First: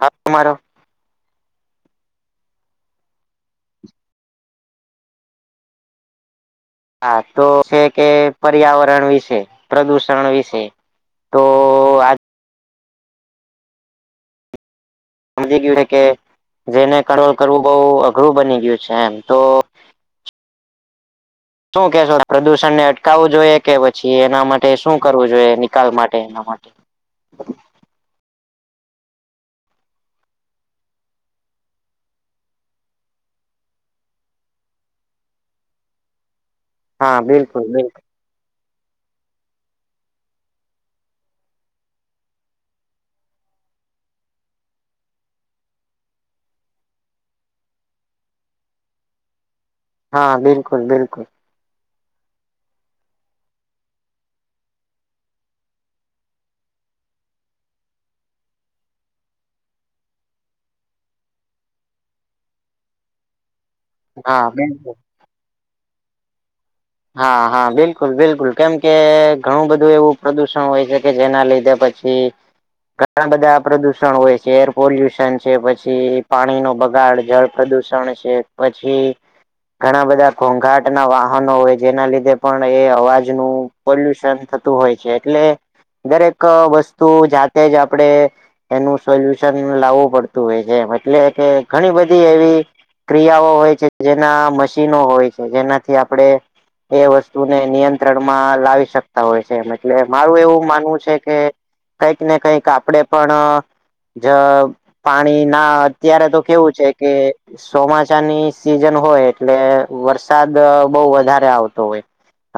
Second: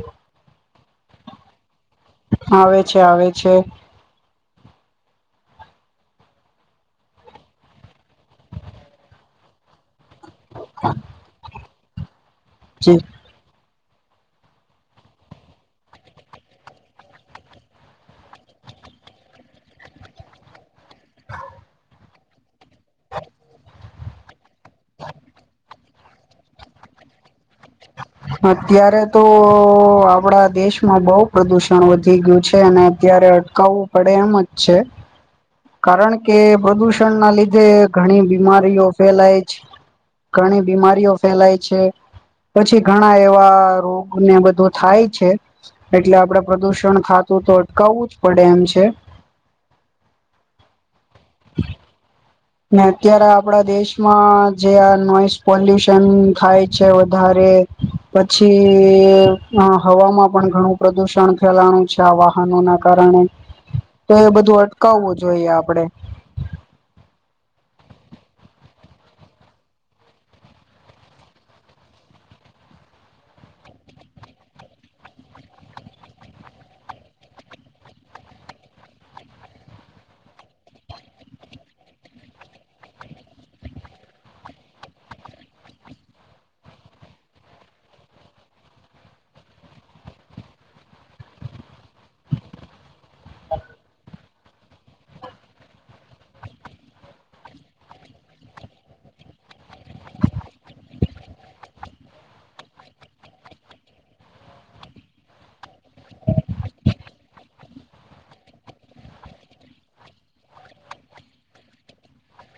હા તમારો. આવે છે આવે છે. હા તો છે કે પર્યાવરણ વિશે, પ્રદુષણ વિશે. હા. તો આજ જે સમય કે જેને કો કરવું બહુ અઘરું બની ગયું છે. એમ તો શું કેશો પ્રદૂષણને અટકાવું જોઈએ કે પછી, એના માટે શું કરવું જોઈએ નિકાલ માટે એના માટે? અત્યારે તો આપડા દેશમાં બો પ્રદુષણ વધી ગયું છે અને અત્યારે કવું પડે એમ જ છે. કારણ કે પ્રદુષણ હા ના બિલકુલ લીધે બિલકુલ ઘણી બીમારીઓ ફેલાય છે, ઘણી બીમારીઓ ફેલાય છે પછી. ઘણા એવા રોગ ને બધું થાય છે. એટલે આપળે પ્રદુષણ થાતું તો અટકાવું જ પડે એમ છે. હા બિલકુલ બિલકુલ. ને અત્યારે આપળા દેશમાં જે આ નોઈસ પોલ્યુશન થાય છે વધારે પછી અ હવામાં પણ ઘણું પ્રદુષણ ફેલાળુ છે. આ વાહનો ના કારણે, તો એ હા બધું બિલકુલ અટકાવું જોઈએ આપળે. હા હા બિલકુલ બિલકુલ કેમ કે, ઘણું બધું એવું પ્રદુષણ હોય છે કે જેના લીધે પછી. કે ઘણા બધા પ્રદુષણ હોય છે. એર પોલ્યુશન છે, પછી પાણીનો બગાડ જળ પ્રદૂષણ છે. પછી ઘણા બધા ઘોઘાટના વાહનો હોય. જેના લીધે પણ એ અવાજનું પોલ્યુશન થતું હોય છે. એટલે દરેક વસ્તુ જાતે જ આપડે એનું સોલ્યુશન લાવવું પડતું હોય છે એમ. એટલે કે ઘણી બધી એવી ક્રિયાઓ હોય છે. જેના મશીનો હોય છે, જેનાથી આપણે એ વસ્તુને નિયંત્રણમાં લાવી શકતા હોય છે એમ એટલે મારું એવું માનવું છે કે કંઈક ને કચઈક આપણે પણ અ જ પાણીના અત્યારે તો કેવું છે કે ચોમાસાાની સિઝન હોય એટલે વરસાદ બઉ વધારે આવ તો હોય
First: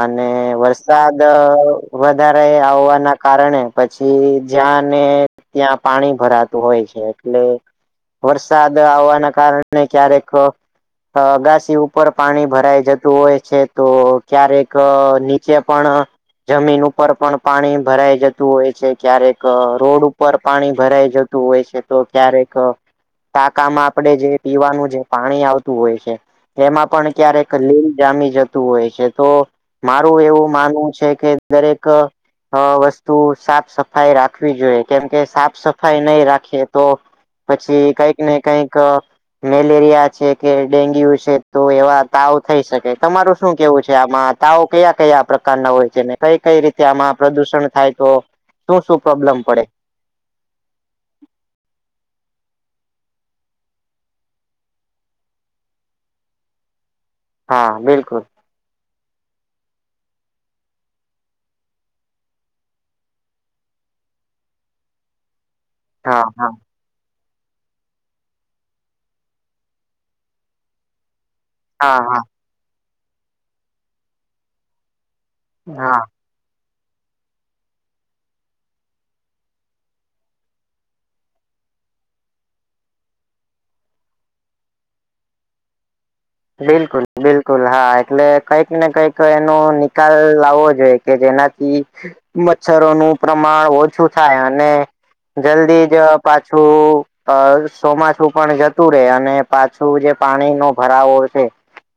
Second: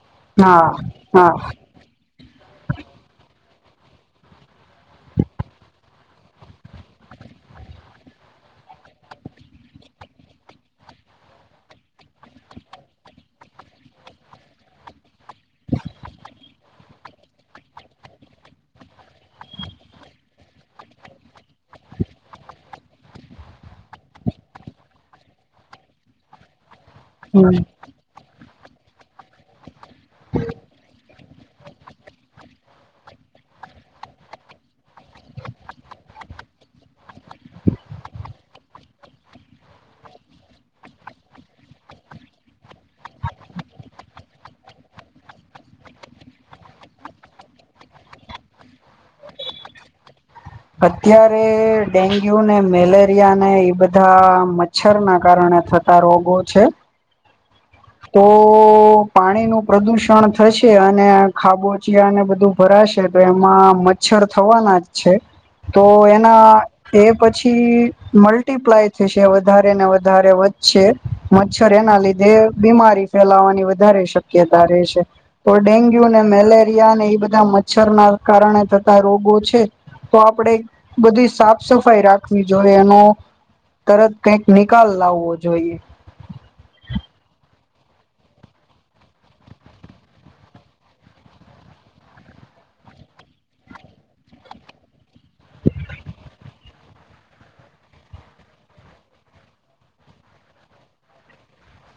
અને હા વરસાદ હા વધારે આવવાના કારણે, પછી જ્યાંને ત્યાં પાણી ભરાતું હોય છે એટલે વરસાદ આવવાના કારણે ક્યારેક અ અગાસી ઉપર પાણી ભરાઈ જતું હોય છે. તો ક્યારેક નીચે પણ જમીન ઉપર પણ પાણી ભરાઈ જતું હોય છે. ક્યારેક રોડ ઉપર પાણી ભરાઈ જતું હોય છે. તો ક્યારેક ટાકામાં આપણેે જે પીવાનું જે પાણી આવતું હોય છે એમાં પણ ક્યારેક હમ લીલ જામી જતું હોય છે તો મારું એવું માનવું છે કે દરેક અ વસ્તુ સાફસફાઈ રાખવી જોઈએ કેમકે સાફ સફાઈ નઈ રાખીએ તો પછી કંઈક ને કંઈક અ મેલેરિયા છે કે ડેન્ગ્યુ છે તો એવા તાવ થઈ શકે તમારું શું કેવું છે આમાં? તાવો કયા-કયા પ્રકારના હોય છે ને કઈ કઈ રીતે આમાં પ્રદુષણ થાય તો શું શું પ્રોબ્લેમ પડે? અત્યારે ડેન્ગ્યુને મેલેરિયાને ઈ બધાં મ ચ્છરના કારણે થતાં રોગો છે. હા, બિલકુલ. તો પાણીનું પ્રદૂષણ થશે અને ખાબોચિયાને બધું ભરાશે તો એમાં મચ્છર થવાના જ છે. તો હા એના હા એ પછી મલ્ટીપ્લાય થશેને વધારે ને વધારે છે મચ્છર હા એના હા લીધે બીમારી ફેલાવાની વધારે શક્યતા રેય છે. તો હા ડેન્ગ્યુને મેલેરિયાને એ બધાં મચ્છરના કારણે થતા રોગો છે. તો આપણેે બધી સાફસફાઈ રાખવી જોઈએ અને તરત કાઈક નિકાલ લાવવો જોઈએ. બિલકુલ બિલકુલ હા એટલે કંઈક ને કઈક એનો નિકાલ આવવો જોઈએ કે જેના થી મચ્છરોનું પ્રમાણ ઓછું થાય અને જલ્દી જ પાછું અ ચોમાસું પણ જતું રે અને પાછું જે પાણીનો ભરાવો છે.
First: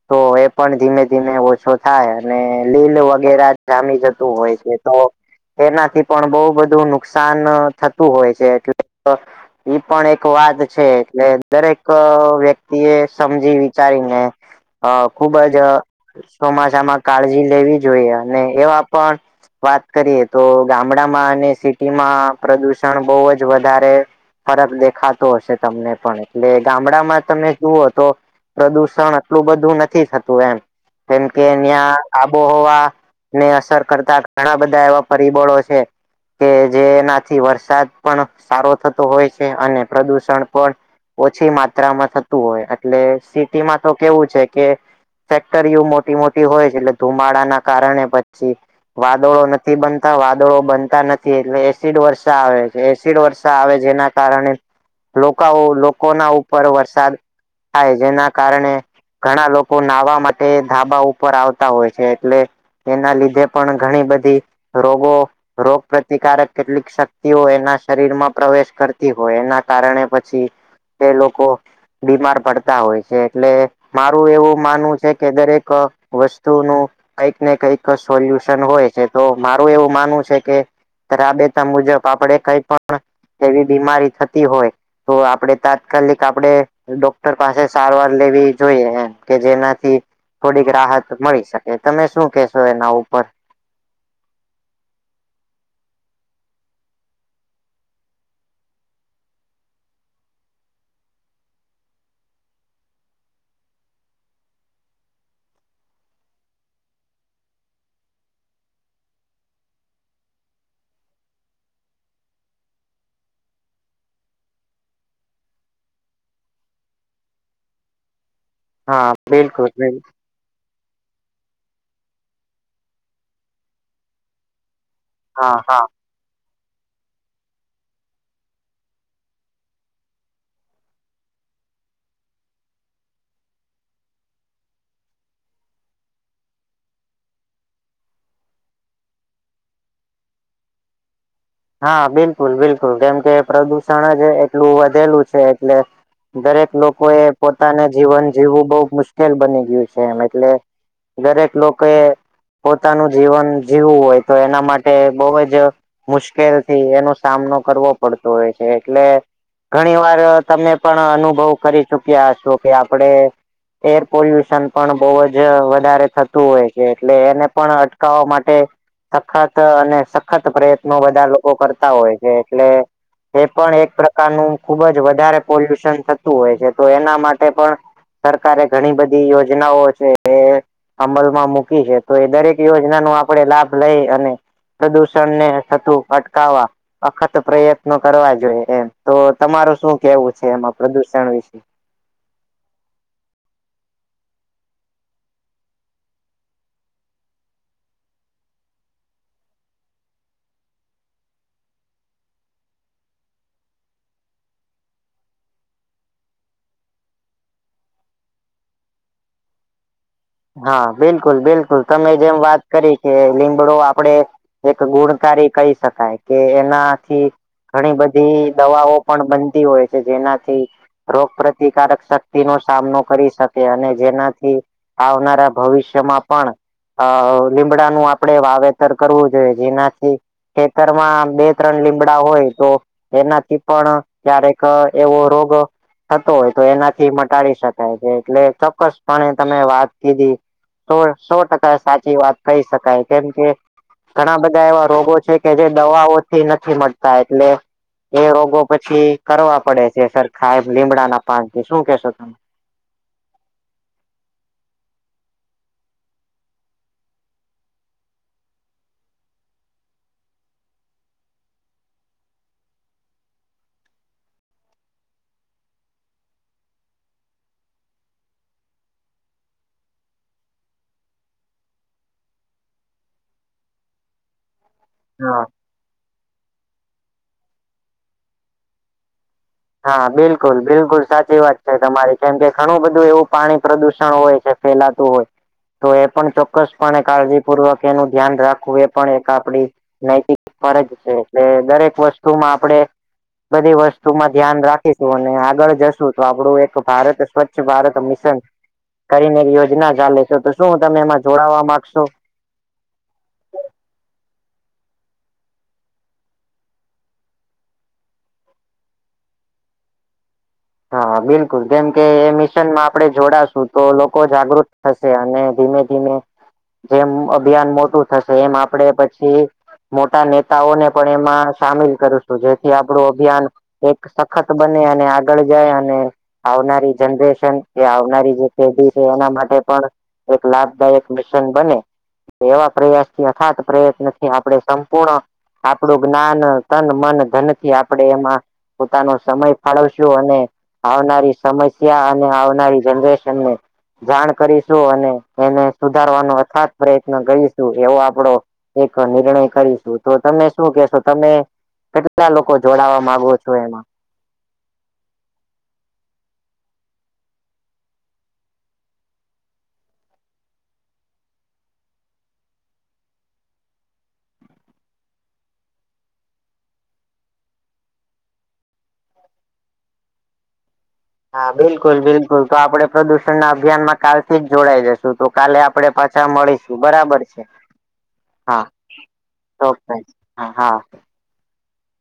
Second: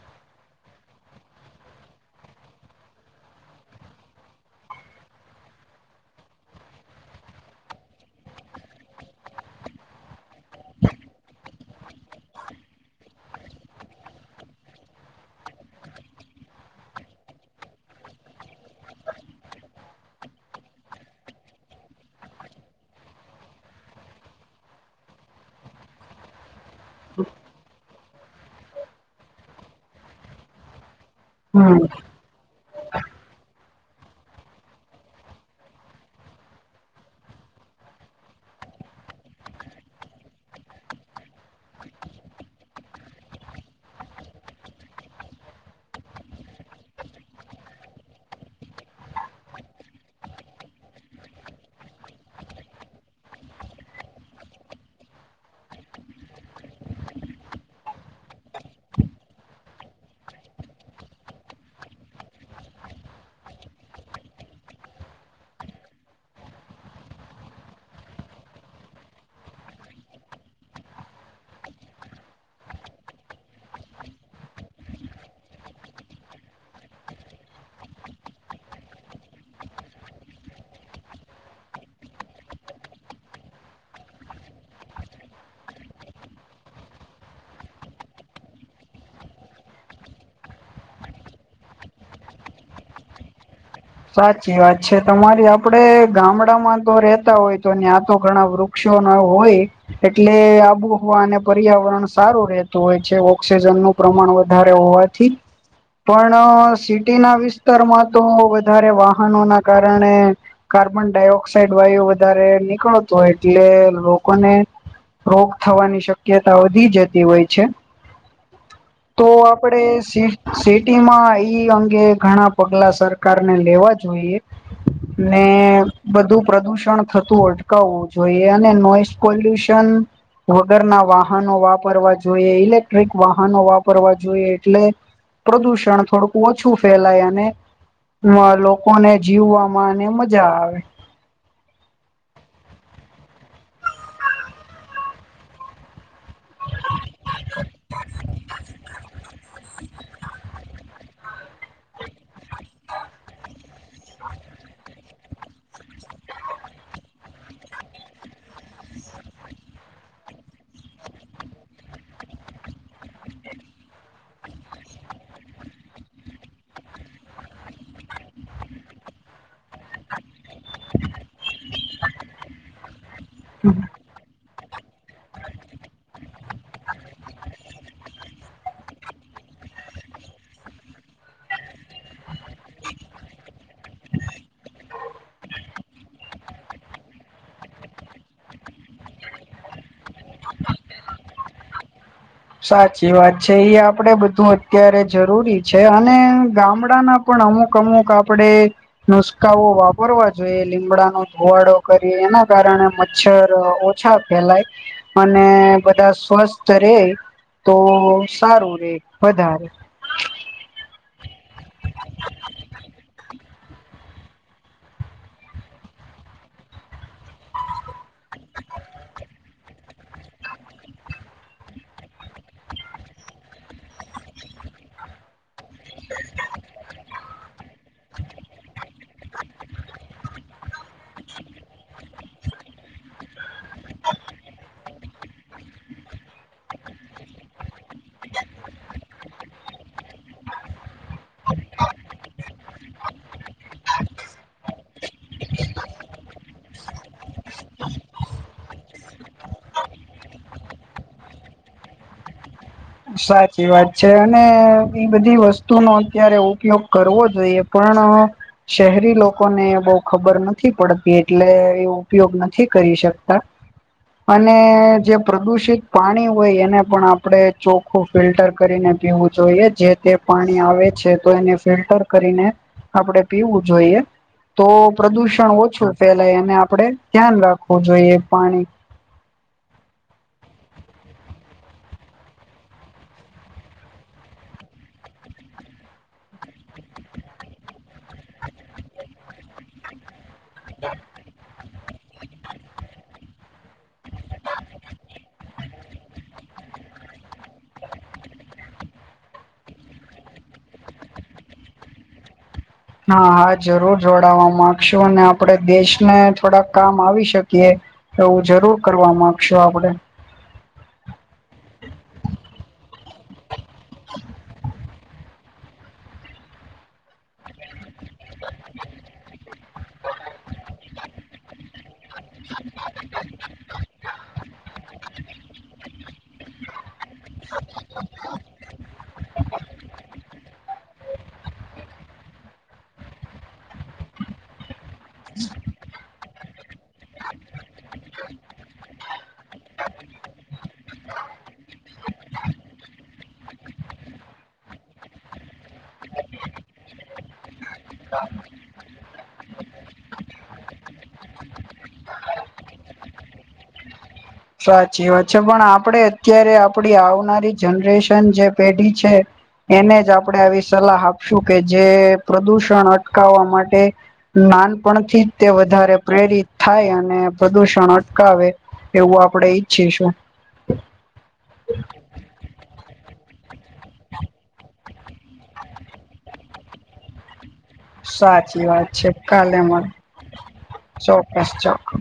તો એ પણ ધીમે-ધીમે ઓછો થાય અને લીલ વગેરા જામી જતું હોય છે તો એનાથી પણ બઉ બધું નુકસાન થતું હોય છે એટલે તો ઈ પણ એક વાત છે એટલે દરેક અ વ્યક્તિએ સમજી વિચારીને અ ખૂબ જ ચોમાસામાં કાળજી લેવી જોઈએ અને એવાં પણ વાત કરીએ તો, ગામડામાં અને સિટીમાં પ્રદુષણ બવ જ વધારે ફરક દેખાતો હશે તમને પણ એટલે ગામડામાં તમે જુઓ તો પ્રદુષણ આટલું બધું નથી થતું એમ કેમ કે હમ ન્યાં આબોહવાને અસર કરતાં ઘણાં બધાં એવા પરિબળો છે. કે જેનાથી વરસાદ પણ સારો થતો હોય છે અને પ્રદુષણ પણ ઓછી માત્રામાં થતું હોય એટલે સિટીમાં તો કેવું છે કે ફેક્ટરીઓ મોટી-મોટી હોય છે એટલે ધુમાડાના કારણે પછી વાદળો નથી બનતાં વાદળો બનતાં નથી એટલે એસિડવર્ષા આવે છે એસિડવર્ષા આવે જેનાં કારણે લોકાઓ લોકોનાં ઉપર વરસાદ થાય જેના કારણે ઘણાં લોકો નાહવા માટે ધાબા ઉપર આવતા હોય છે એટલે એના લીધે પણ ઘણી બધી રોગો રોગપ્રતિકારક કેટલીક શક્તિઓ એના શરીરમાં પ્રવેશ કરતી હોય એના કારણે પછી તે લોકો બીમાર પડતાં હોય છે એટલે મારું એવું માનવું છે કે દરેક વસ્તુનું કંઈક ને કઈક સોલ્યુશન હોય છે તો મારું એવું માનવું છે કે રાબેતા મુજબ આપડે કઈ પણ એવી બીમારી થતી હોય. તો આપડે તાત્કાલિક આપડે ડોક્ટર પાસે સારવાર લેવી. જોઈએ એમ કે જેનાથી થોડીક રાહત મળી શકે તમે શું કેશો એના ઉપર? સાચી વાત છે તમારી, આપડે ગામડામાં તો રેતા હોય તો ન્યા તો ઘણાં વૃક્ષ વૃક્ષો ન હોય. એટલે આબોહવા અને પર્યાવરણ સારું રહેતું હોય છે. ઓક્સિજન નું પ્રમાણ વધારે હોય ઠીક પણ સિટીના વિસ્તારમાં તો વધારે વાહનો ના કારણે કાર્બન ડાયોક્સાઇડ વાયુ વધારે નીકળતો હોય એટલે લોકોને રોગ થવાની શક્યતા વધી જતી હોય છે. હા તો બિલકુલ આપડે બિલકુલ સી સિટી માં ઈ અંગે ઘણા પગલા સરકાર ને લેવા જોઈએ ને હા હા બધું પ્રદુષણ થતું અટકાવવું જોઈએ અને નોઈસ પોલ્યુશન વગરના વાહનો વાપરવા જોઈએ ઇલેક્ટ્રિક વાહનો વાપરવા જોઈએ એટલે પ્રદૂષણ થોડુંક ઓછું ફેલાય અને મા લોકોને જીવવામાંને મજા આવે. હા બિલકુલ બિલકુલ કેમ કે પ્રદુષણ જ એટલું વધેલું છે. એટલે દરેક લોકો એ પોતાને જીવન જીવવું બહુ મુશ્કેલ બની ગયું છે. એમ એટલે દરેક લોકો એ પોતાનું જીવન જીવવું હોય તો એના માટે બહુ જ મુશ્કેલથી એનો સામનો કરવો પડતો હોય છે. એટલે ઘણી વાર તમે પણ અનુભવ કરી ચુક્યા છો કે આપડે એર પોલ્યુશન પણ બઉજ વધારે થતું હોય છે. એટલે એને પણ અટકાવવા માટે સખત અને સખત પ્રયત્ન બધા લોકો કરતા હોય છે એટલે એ પણ એક નું ખુબ જ વધારે પોલ્યુશન થતું હોય છે તો એના માટે પણ સરકારે ઘણી બધી યોજનાઓ છે. અમલમાં મૂકી છે તો એ દરેક યોજના ન આપે લાભ લઈ અને પ્રદુષણને થતું અટકાવા અખત પ્રયત્નો કરવા જોઈએ. એમ તો તમાર શું કેવું છે એમાં પ્રદુષણ વિશે? સાચી વાત છે ઈ આપડે બધું અત્યારે જરૂરી છે અને ગામડાના પણ અમુક અમુક આપડે નુસકાઓ વાપરવા જોઈએ લીમડાનો ધોવાડો કરીએ એના કારણે મચ્છર ઓછા ફેલાય અને બધા સ્વસ્થ રે તો સારું રે વધારે હા બિલકુલ બિલકુલ તમે જેમ વાત કરી કે લીંબડો આપડે એક ગુણકારી કહી શકાય કે એના થી ઘણી બધી દવાઓ પણ બનતી હોય. જેનાથી રોગ પ્રતિકારક શક્તિ નો સામનો કરી શકે અને જેનાથી આવનારા ભવિષ્યમાં પણ અ લીમડાનું આપણેે વાવેત ખતર કરવું જોઈએ જેનાથી ખેતરમાં બે ત્રણ લીમડા હોય તો એનાથી પણ ક્યારેક એવો રોગ થતો હોય તો એનાથી મટાડી શકાય છે એટલે ચોક્કસપણે તમે વાત કીધી તો સો ટકા સાચી વાત કહી શકાય કેમ કે ઘણા બધા એવા રોગો છે કે જે દવાઓથી નથી મળતા એટલે એ રોગો પછી કરવા પડે છે સર ખાયબ લીમડાના પાન થી શું કેશો તમે? સાચી વાત છે અને ઈ બધી વસ્તુ નો અત્યારે ઉપયોગ કરવો જોઈએ. પણ. શહેરી લોકોને બહું ખબર નથી પડતી એટલે એ ઉપયોગ નથી કરી શકતા. અને જે પ્રદુષિત પાણી હોય એને પણ આપણેે ચોખ્ખું ફિલ્ટર કરીને પીવું જોઈએ જે તે પાણી આવે છે તો એને ફિલ્ટર કરીને આપડે પીવું જોઈએ તો હા પ્રદૂષણ ઓછું ફેલાય અને આપડે ધ્યાન રાખવું જોઈએ પાણી. હા બિલકુલ બિલકુલ સાચી વાત છે તમારી કેમ કે ઘણું બધું એવું પાણી પ્રદુષણ હોય છે ફેલાતું હોય તો એ પણ ચોક્કસપણે કાળજીપૂર્વક એનું ધ્યાન રાખવું એ પણ એક આપડી નૈતિક ફરજ છે એટલે દરેક વસ્તુમાં આપણેે બધી વસ્તુમાં ધ્યાન રાખીશું અને આગળ જશું તો આપડું એક ભારત સ્વચ્છ ભારત મિશન કરીને યોજના ચાલે છે તો શું તમે એમાં જોડાવા માંગશો હા હા જરૂર જોડાાવવા માંગશું અને આપડે દેશને થોડાક કામ આવી શકીએ એવું જરૂર કરવા માંગશુ આપડે હા બિલકુલ કેમ કે એ મિશનમાં આપણે જોડાશું તો લોકો જાગૃત થશે અને ધીમે ધીમે જેમ અભિયાન મોટું થશે એમ આપડે પછી મોટા નેતાઓને પણ એમાં સામેલ કરું તો જેથી આપડું અભિયાન એક સખત બને અને આગળ જાય અને આવનારી જનરેશન એ આવનારી જેે છે એના માટે પણ એક લાભદાયક મિશન બને એવા પ્રયાસથી અખાત પ્રયત્નથી આપણે સંપૂર્ણ આપડું જ્ઞાન તન મન ધનથી આપણે એમાં પોતાનો સમય ફાળવશે અને આવનારી સમસ્યા અને આવનારી જનરેશનને જાણ કરીશું અને એને સુધારવાનો અથાત પ્રયત્ન કરીશું એવો આપડો એક નિર્ણય કરીશું તો તમે શું કેશો તમે કેટલા લોકો જોડાવા માંગો છો એમાં સાચી વાત છે પણ આપડે અત્યારે આપડી આવનારી જનરેશન જે પેઢી છે એને જ આપણે આવી સલાહ આપશું કે જે પ્રદુષણ અટકાવવા માટે નાનપણથી જ તે વધારે પ્રેરિત થાય અને પ્રદુષણ અટકાવે એવું આપણે ઈચ્છીશું. હા બિલકુલ બિલકુલ તો આપડે પ્રદુષણ ના અભિયાનમાં કાલથી જ જોડાઈ જશે તો કાલે આપડે પાછા મળીશું બરાબર છે હા સાચી વાત છે કાલે ચોક્કસ હા હા મળીશું ચોક્કસ ચોકસ